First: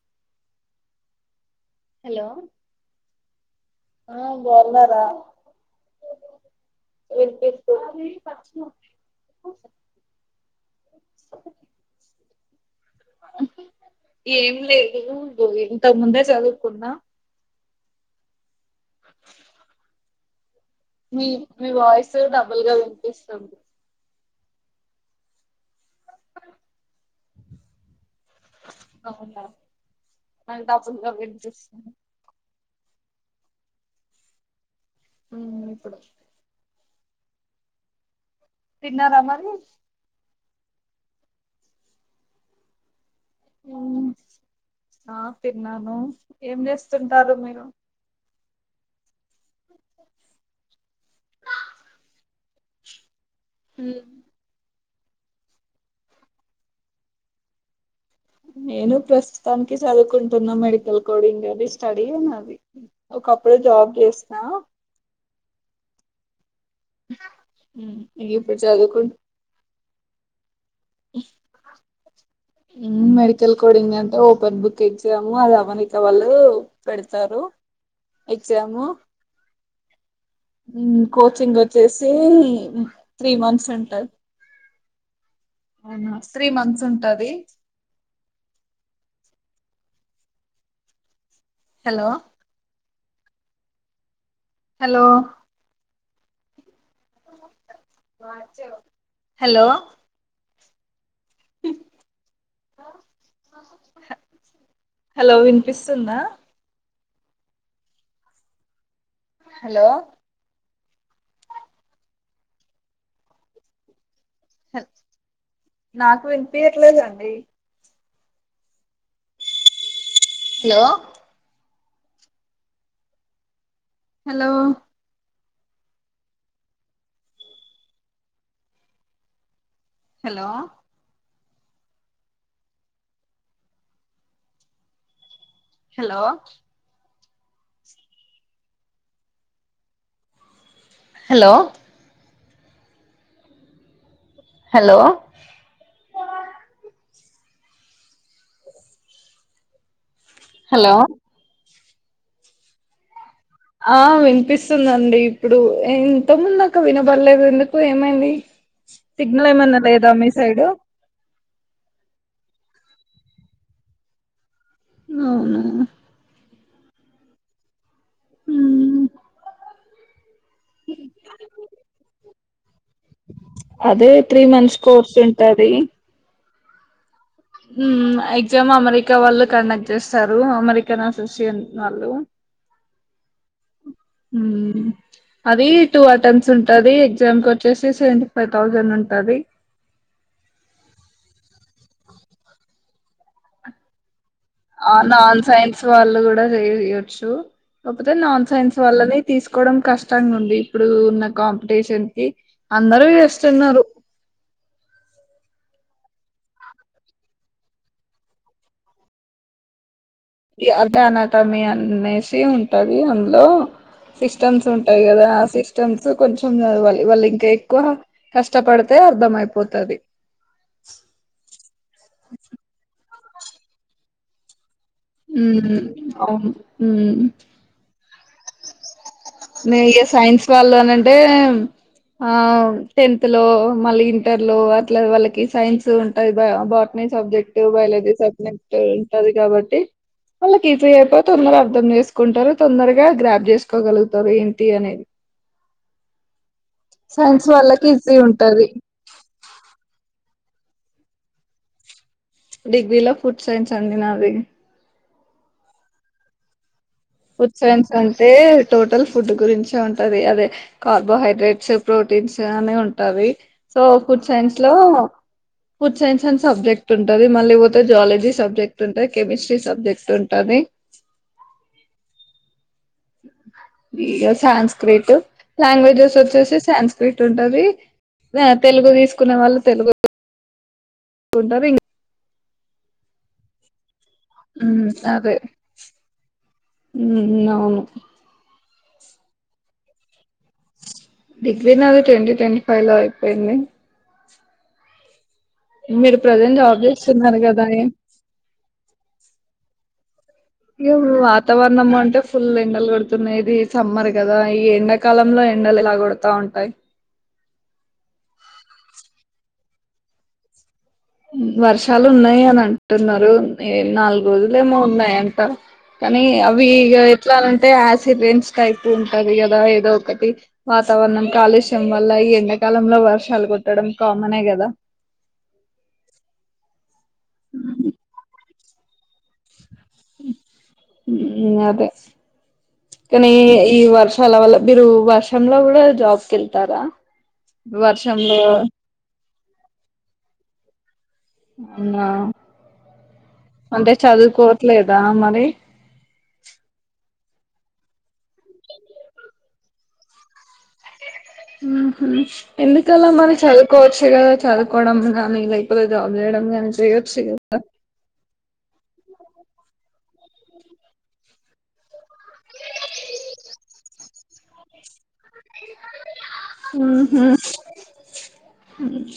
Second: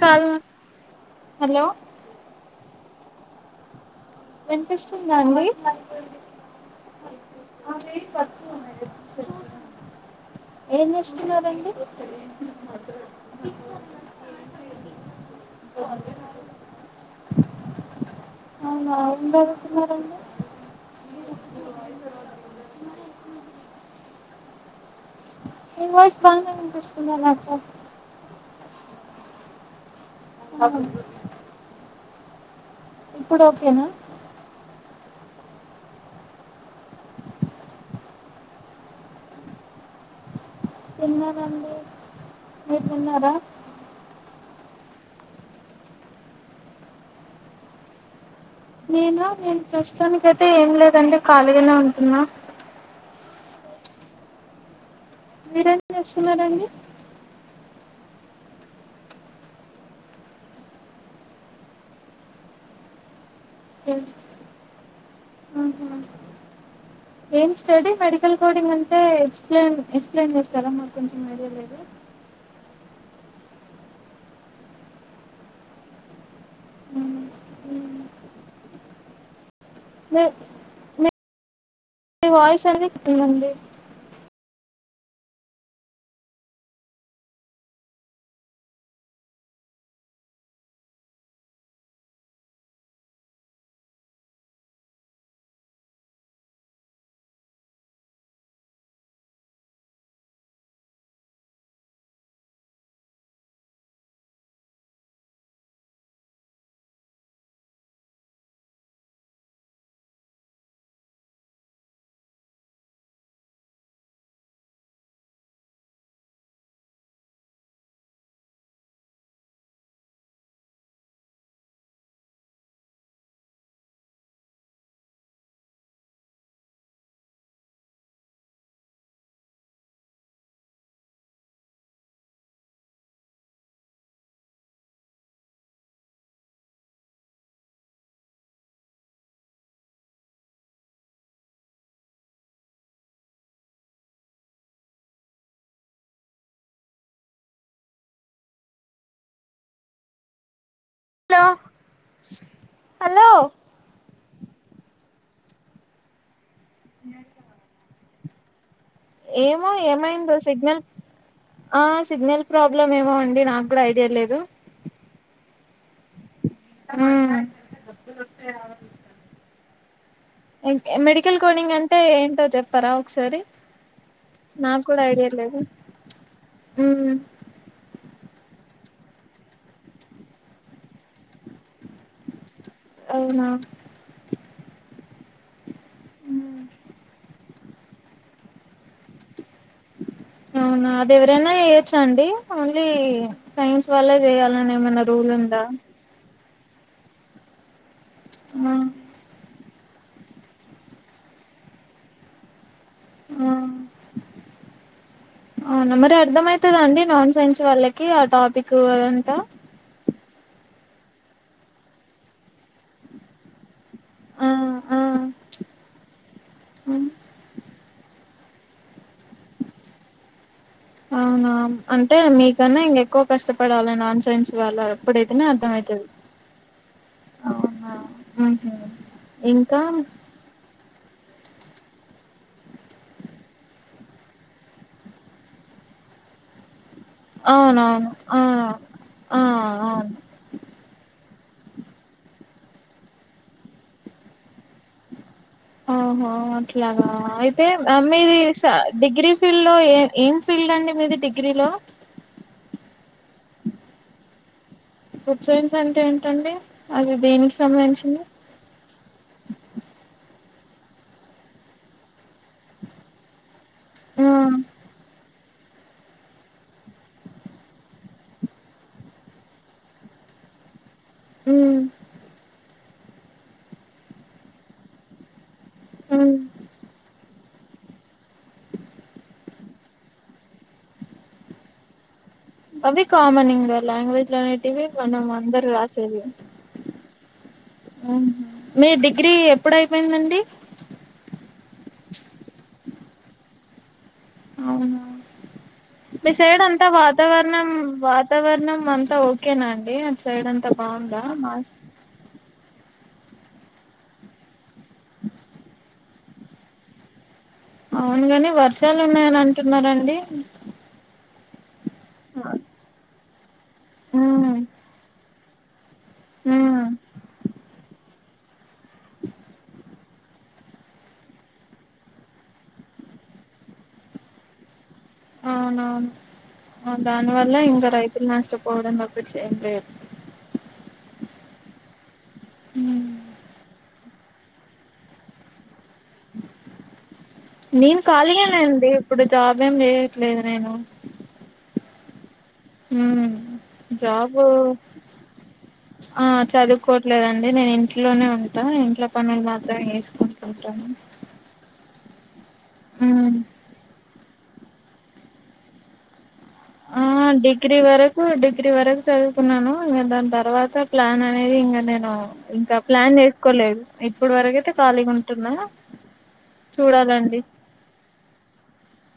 Call hello hello ఆ బాగున్నారా వినిపిస్తుందా అండి వినిపిస్తుంది. ఏం చేస్తున్నారండి ఏం లేదు ఇంతకు ముందే చదువుకున్నా అవునా ఎం చదువుతున్నారు అండి మీ మీ వాయిస్ డబుల్ గా వినిపిస్తుంది ని వాయిస్ బానే వినిపిస్తుందే నాకు అవునా మ తపుగా వినిపిస్ ఇప్పుడు ఓకేనా మ్ ఇప్పుడు ఒక్ తిన్నార మరి తిన్నానండి మీరు తిన్నారా ఆ తిన్నాను ఏం చేస్తుంటారు మీరు నేను ప్రస్తుతానికైతే ఏం లేదండి ఖాళీగానే ఉంటున్నా మ్మ్ మీరేం చేస్తున్నారండి నేను ప్రస్తుతానికి చదువుకుంటున్నా మెడికల్ కో ఇం అది స్టడీ అని అది ఒక ప్పుడు జాబ్ చేసిన ఆహా ఏం స్టడి ఉమ్, ఇక మెడికల్ ఇప్పుడు కోడింగ్ అంటే చదువుకుంట ఎక్స్ప్లైన్ ఎక్స్ప్లెయిన్ చెస్ స్తారా మాకు కొంచెం నరయలేదు మెడికల్ కోడింగ్ అంటే ఓపెన్ బుక్ ఎగ్జామ్ అది అవనిక వాళ్ళు పెడతారు ఎగ్జామ్ మీ కోచింగ్ వచ్చేసి మీ వాయిస్ అనేది త్రీ అండి మంత్స్ అంటారు అవునా త్రీ మంత్స్ ఉంటది హలో హలో హలో హలో వినిపిస్తుందా హలో హాల్ నాకు వినిపించర్లేదండి hello hello hello hello hello hello hello hello hello ఆ వినిపిస్తుందండి ఇప్పుడు ఇంతకుముందు క వినబడలేదు ఎందుకు ఏమైంది సిగ్నల్ ఏమో ఏమన్నా లేదా మీ ఏమైందో సైడు సిగ్నల్ ఆ సిగ్నల్ ప్రాబ్లమ్ ఏమో అండి నాకు కూడా ఐడియా లేదు అవున మ్మ్ స్తే మ్మ్. మెడికల్ కోడింగ్ అంటే ఏంటో చెప్ అదే త్రీ మంత్స్ కోర్స్ ఉంటది మ్మ్ మ్మ్ మ్మ్ ఎగ్జామ్ అమెరికా వాళ్ళు కండక్ట్ చేస్తారు అమెరికన్ అసోసియేషన్ వాళ్ళు అవునా అది టూ అటెంప్ట్స్ ఉంటది ఎగ్జామ్ కి వచ్చేసి సెవె ఫైవ్ థౌజండ్ ఉంటది అవునా అది ఎవరైనా చేయొచ్చ అండి ఓన్లీ సైన్స్ వాళ్లే చేయాల ఆ నాన్ సైన్స్ వాళ్ళు కూడా చేయొచ్చు కాకపోతే నాన్ సైన్స్ వాల్లని తీసుకోవడం కష్టంగా ఉంది ఇప్పుడు ఉన్న కాంపిటీషన్ కి అందరు చేస్తున్నారు అవునా మరి అర్థ అయితదదండి నాన్ సైన్స్ వాళ్ళకి ఆ టాపిక్ అంతా ఈ అర్థ అనటమి అనేసి ఉంటది అందులో సిస్టమ్స్ ఉంటాయి కదా ఆ సిస్టమ్స్ కొంచెం చదవాలి వాళ్ళు ఇంకా ఎక్కువ కష్టపడితే అర్ధం అయిపోతుది అవునా అంటే మీకన్నా ఇంక ఎక్కువ కష్టపడాలి నాన్ సైన్స్ వాళ్ళ ఉమ్ ఊహు ఇంకా నయ సైన్స్ వాళ్ళ అనన్ అంటే ఆ టెన్త్ లో మళ్ళీ ఇంటర్ లో అట్లా వాళ్ళకి సైన్స్ ఉంటాది బా సబ్జెక్ట్ అవునవును బయాలజీ ఆ సబ్జెక్ట్ ఉంటది ఆ కాబట్టి అవును వాళ్ళకిస అ తొందర అర్థం చేసుకుంటారు తొందరగా గా గ్రాప్ చేసుకోగలుగుతారు ఏంటి అనేది ఓహో అట్లాగా సైన్స్ అయితే వాళ్ళకి ఈజీ మీది ఉంటది డిగ్రీ ఫీల్డ్ లో ఏ ఏం ఫీల్డ్ అండి మీది డిగ్రీలో డిగ్రీలో ఫుడ్ సైన్స్ అండి నాది ఫుడ్ సైన్స్ అంటే ఏంటండి అది ఫుడ్ దేనికి సైన్స్ సంబంధించింది అంటే టోటల్ ఫుడ్ గురించే ఉంటది అదే కార్బోహైడ్రేట్స్ ప్రోటీన్స్ అని ఉంటావి సో ఫుడ్ ఆ సైన్స్ లో ఫుడ్ సైన్స్ అం సబ్జెక్ట్ ఉంటుంది మళ్ళీ పోతే జాలజీ సబ్జెక్ట్ ఉంటుంది కెమిస్ట్రీ సబ్జెక్ట్ ఉంటుంది ఉ ఈ సాన్స్క్రిట్ లాంగ్వేజెస్ ఉమ్ వచ్చేసి సాన్స్క్రిట్ ఉంటుంది తెలుగు తీసుకునే వాళ్ళ తెలుగు కొంటరూ అవి కామని ఇంగ లాంగ్వేజ్ లో అనేటివి మనం అందరు రాసేది ఉ ఆ మీ డిగ్రీ ఎప్పుడయిపోయిందండి డిగ్రీ నాది ట్వంటీ ట్వంటీ ఫైవ్ లో అయిపోయింది అవునా మీరు మీ ప్రజెంట్ సైడ్ జాబ్ అంతా చేస్తున్నారు కదా వాతావరణం వాతావరణం అంతా ఓకేనా అండి సైడ్ అంతా ఇయ బాగుందా మా వాతావరణమ్మౌంట ఫుల్ ఎండలు కొడుతున్నది సమ్మర్ కదా ఈ ఎండాకాలంలో ఎండలు ఇలా కొడతా ఉంటాయి అవునుగాని వర్షాలు ఉన్నాయని అంటున్నారండి వర్ష చాలా ఉన్నాయి అని అంటున్నారు ఏ నాలుగు రోజులు ఉమ్ ఏమో ఉన్నాయంట కానీ అవి ఇ ఉమ్ ఎట్లాలంటే సిరెంస్ టైప్ ఉంటది కదా ఏదో ఒకటి వాతావరణం కాలుష్యం వల్ల ఈ ఎండాకాలంలో వర్షాలు కొట్టడం కామనే కదా అవునవును అ దావల్ ఇంగా రైతు నా పోడుంగా చె అదే కానీ ఈ వర్ష చాలా వల్ల మీరు వర్షంలో కూడా జాబ్కిల్తారా వర్షంలో జాబేం చేయట్లేదు నేను నా ఉమ్ అంటే జాబ్ చదువుకోవట్లేదా మరి ఆ చదువుకోవట్లేదండి నేను ఇంట్లోనే ఉంటాను ఇంట్ల పనులు మాత్రం వేసుకుంటుంటాను ఊ హ్మ్ ఎందుకలా మరి చదువుకోవచ్చు కదా చదువుకోవడం కానీ లేైపోతే జాబ్ చేయడం కానీ ఆ డిగ్రీ వరకు డిగ్రీ వరకు చదు కున్నాను ఇంక దాని తర్వాత ప్లాన్ అనేది ఇంకా నేను ఇంకా ప్లాన్ చేసుకోలేదు ఇప్పుడు వరకు అయితే ఖాళీగా ఉంటుంద ఊ హ్మ్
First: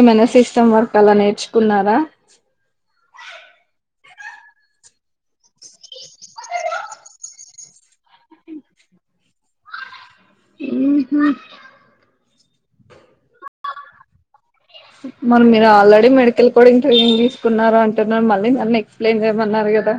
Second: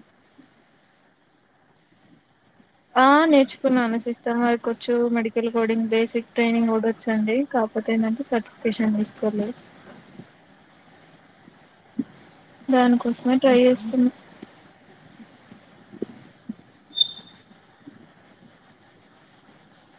ఏమన్న సిస్టమ్ వర్క్ అలా నేర్చుకున్నారా ఆ నేర్చుకున్నాను సిస్టమ్ వర్క్ వచ్చు మెడికల్ కోడింగ్ బేసిక్ ట్రైనింగ్ కూడా వచ్చండి కాకపోతే ఏంటంటే సర్టిఫికేషన్ తీసుకోవాలి హ్మ్ దానికోసమే ట్రై చేస్తున్నా మరి మీరు ఆల్రెడీ మెడికల్ కోడింగ్ ట్రైనింగ్ తీసుకున్నారు అంటున్నారు మళ్ళీ నన్ను ఎక్స్ప్లెయిన్ చేయమన్నారు కదా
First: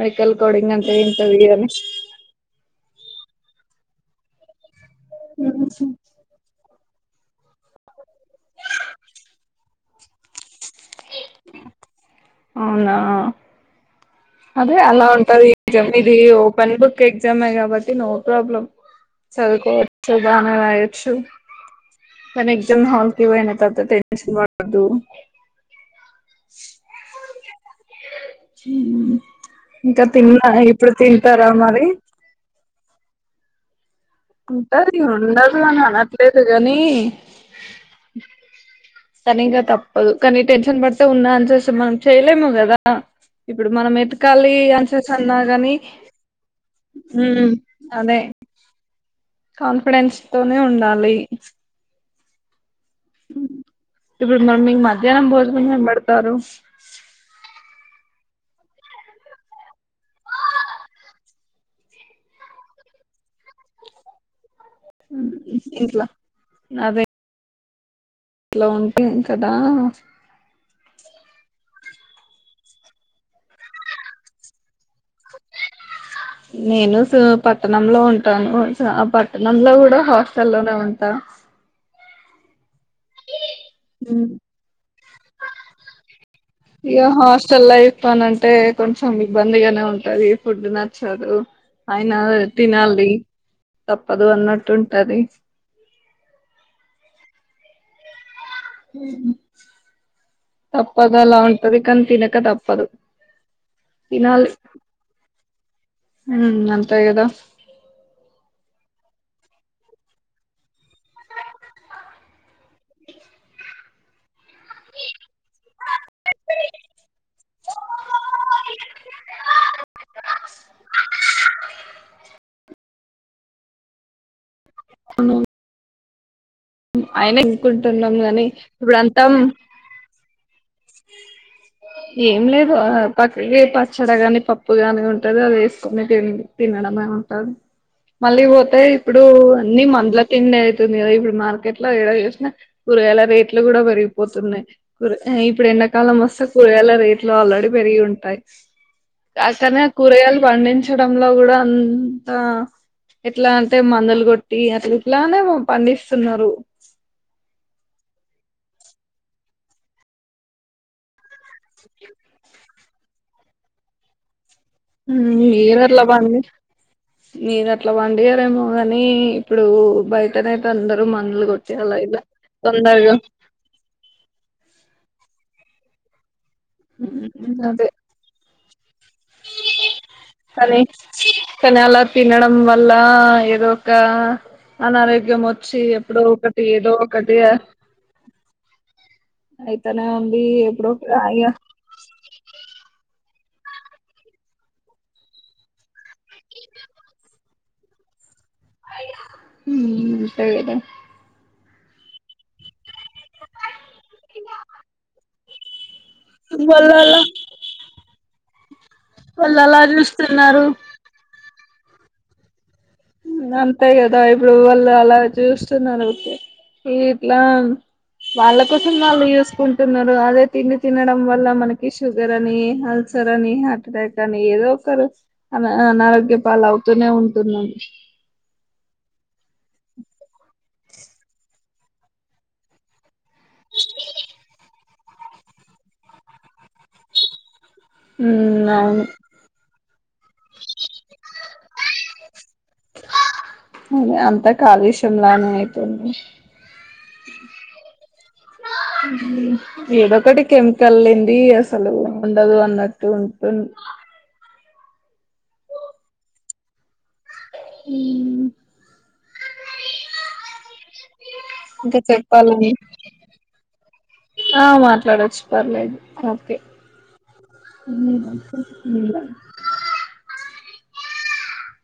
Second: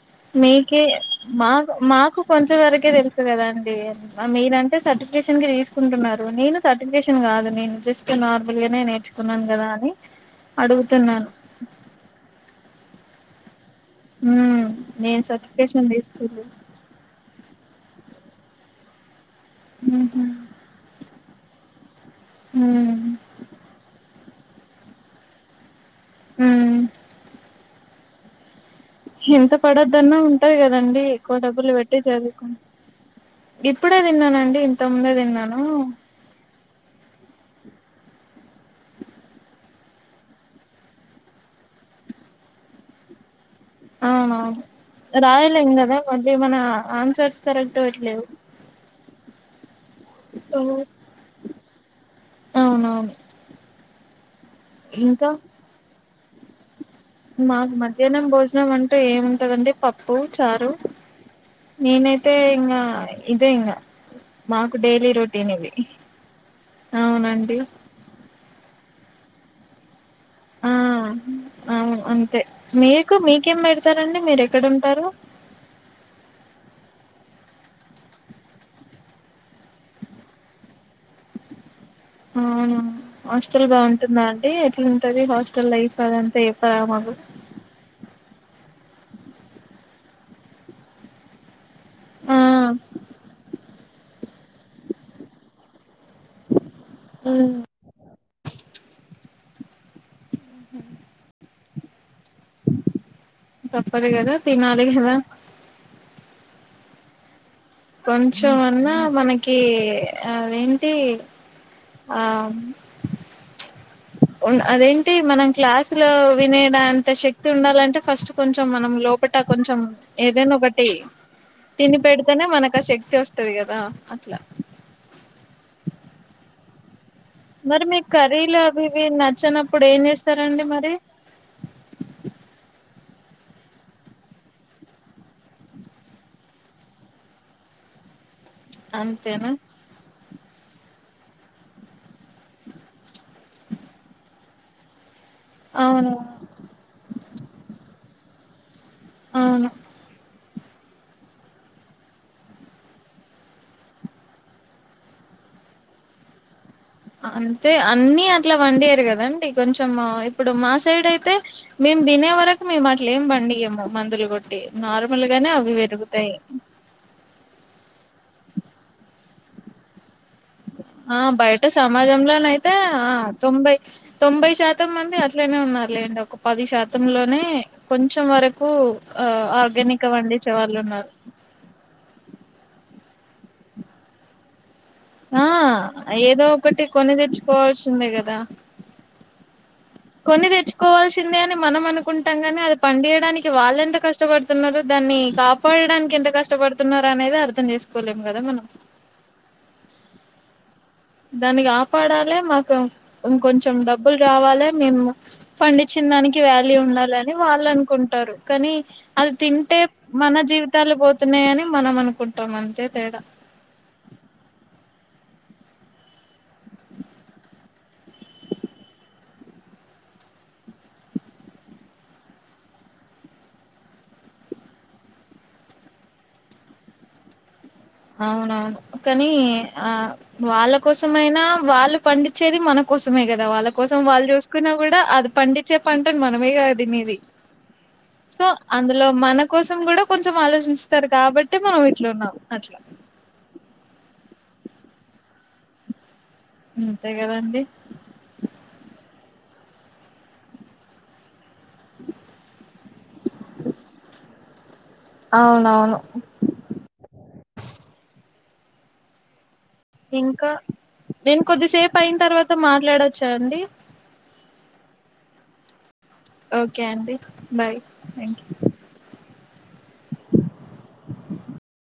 మెడికల్ కోడింగ్ మీకె అంటే ఏంటది అని మాకు మాకు కొంచెం వరకే తెలుసు కదాండి, ఎ మీరా సర్టిఫికేషన్ ఇంకా ఊహు తీసుకుంటున్నారు, నేను సర్టిఫికేషన్ కాదు నేను జస్ట్ నార్మల్ గానే నేర్చుకున్నాను కదా అని అడుగుతున్నాను. అవునా హ్మ్ అదే అలా నేను ఉంటది, సర్టిఫికేషన్ ఎగ్జామ్ ఇది తీసుకుర్రు ఓపెన్ బుక్ ఎగ్జామ్, బట్టి నో ప్రాబ్లమ్ హ్మ్ చదువుకోవచ్చు బాగా రాయొచ్చు కానీ ఎగ్జామ్ హాల్కి పోయిన తరుత, షన్మాదురం హ్మ్ [unintelligible] ఎంత ఇంకా పడొద్దన్న తిన్నా ఉంటయి, ఇప్పుడు కదండి ఎక్కువ తింటారా డబ్బులు మరి పెట్టి చదువుకు ఇప్పు ఇప్పుడే తిన్నానండి, ఇంత ముందే తిన్నాను కానీ కానీ తప్పదు కానీ టెన్షన్ పడితే ఉన్నా ఆన్సర్స్ మనం చేయలేము కదా, ఇప్పుడు మనం అవునా ఎతకాలి ఆన్సర్స్ అన్నా రాయలేం గాని కదా మళ్ళీ మన ఆన్సర్స్ కరెక్ట్ గా లేవు, కాలు ఫ్రెండ్స్ తోనే ఉండాలి. అవునవును ఇప్పుడు మ మీ మధ్యాహ్నం ఇంకా భోజనం ఎం త్తారు మాకు మధ్యాహ్నం భోజనం అంటే ఏముంటందండి, పప్పు చారు నేనైతే ఇంకా ఇదే ఇంకా మాకు డైలీ రొటీన్ ఇది ఇంట్లా అవునండి. అంటే ఇక్కడ ఆ అవును అంతే మీకు మీకేం పెడతారండి మీరు ఎక్కడంటారు. నేను సి పట్టణంలో ఉంటాను, పట్టణంలో కూడా హాస్టల్ల్లోనే ఉంటా, అవునా హాస్టల్ బాగుంటుందా ఉమ్ అండి ఎట్లాంటది, హాస్టల్ లైఫ్ అది అంతా చెప్పవా ఇగ మాకు, హాస్టల్ లైఫ్ అని అంటే కొంచెం ఇబ్బందిగానే ఉంటది ఫుడ్ నచ్చదు. అయినా ఆ తినాలి, తప్పదు అన్నట్టు ఉంటది. ఉ ఉహు తప్పదలా ఇవే కానీ తిన్నం తినక తప్పదు, తప్పదు కదా తినాలి కదా ఉ అంత యదా కొంచెం అన్న మనకి అదేంటి ఆ ఉన్ అదేంటి మనం క్లాస్లో వినేదంత శక్తి ఉండాలంటే ఫస్ట్ కొంచం మనం లోపట కొంచం ఏదైనా ఒకటి. తిని పెడ్తేనే మనక్ ఆ శక్తి ఒస్తది కదా అట్ల అను ఆయ్నక్ మరి మీకు కుంటున్నం కానీ కర్రీలు అవి ఇప్పుడు ఇవి అంతాం నచ్చనప్పుడు ఏం చేస్తారండి మరి ఏం లేదు ఆ. పక్కకి పచ్చడ గాని పప్పు గాని ఉంటది అది వేస్కొని తిన్ తినడమే ఉంటది మళ్ళీ వోతే ఇప్పుడు అంతేనా అన్ని మంద్లాక్ ఎండైతుంది గద ఇప్పుడు మార్ కెట్ల ఎడ చేసినా కూరగాయల రేట్లు కూడా పేరిగిపోతున్నయ్ ఇప్పుడు అవును ఎండాకాలం ఒస్తే కూరగాయల రేట్లు ఆల్రెడీ పెరిగి ఉంటాయి అవును కాకనే కూరగాయ్లు పండించడంలో గుడ అంత ఎట్ల అంటే మందల్ కొట్టి అట్ల ఇట్లానే పండిస్తున్నారు. అంతే అన్నీ అట్ల వండియర్ కదండి కొంచం ఇప్పుడు మా సైడ్ అయితే మేమ్ దినే వరకు మే అట్ లేం బండియమ్మ మందులు కోట్ మీర్ అట్ల బండి మీర్ అట్ల బండియరేమో గానీ ఇప్పుడు బయ్ ఆ బయట సమాజంలోన అయితే ఆ తొందరగా తొంభై తొంభై శాతం మంది అ ట్లానె ఉన్నార్ లేండ్ ఒక్ పది శాతంలోనే కొంచం వరక్ కు కని కని అలా తినడం వల్ల ఆ ఏదో ఒక్క అనారోగ్యం ఆ ఒచ్చి ఎప్పుడో ఒకటి ఏదో ఒకటి అ ఐ కొన్ని తెచ్చుకోవాల్సిందే అని మనం అనుకుంటాం గానీ అది పండియడానికి వాళ్ళెంత కష్టపడ్తున్నారు దాన్ని కాపాడడన్కి ఎంత కష్టపడ్తున్నారు అనేది అర్థం చేసుకోలేం కదా మనం ఉమ్ దే కదా దాని గాపాడాలే మకుం ఇంకొంచం డబ్బుల్ రావాలే మేము పండి చిన్ననికి వ్యాల్యూ వాళ్ళు అలా ఉండాలని వాళ్ళనుకుంటారు కనీ అది వాళ్ళు తింటే అలా మన చూస్తున్నారు జీవితాలు పోతున్నాయని మనం అనుకుంటం అంతే తేడా అంతేగదా ఇప్పుడు వాళ్ళు అలా చూస్తున్నారు ఓకే ఇట్లా వాళ్ళ కోసం వాళ్ళు చూసుకుంటున్నారు అదే తిండి తినడం వల్ల మనకి షుగర్ అని అల్సర్ అని హార్ట్ అటాక్ అని ఏదో ఒకరు అ అనారోగ్యపాల అవుతూనే ఉంటున్నారు అవునవును కానీ ఆ వాళ్ళ కోసమైనా వాళ్ళు పండించేది మన కోసమే కదా వాళ్ళ కోసం వాళ్ళు చూసుకున్నా కూడా అది పండించే పంటని మనమే కదా తినది సో ఉమ్ అవును అందులో మన కోసం కూడా కొంచెం ఆలోచిస్తారు కాబట్టి మనం ఇట్లు ఉన్నాం అట్ల అంత కాలుష్యం లానే అయితుంది అంతే కదండి ఏదొ ఒకటి కెమికల్ లేంది అసలు ఉండదు అన్నట్ ట్టు ఉంటుంది అవునవును ఉమ్ ఇంకా నేను కొద్దిసేపు ఇంకా అయిన తర్వాత చెప్పాలని మాట్లాడొచ్చా అండి చ్చు పర్లేదు ఓకే అండి బాయ్ థ్యాంక్ ఉమ్ [inaudible]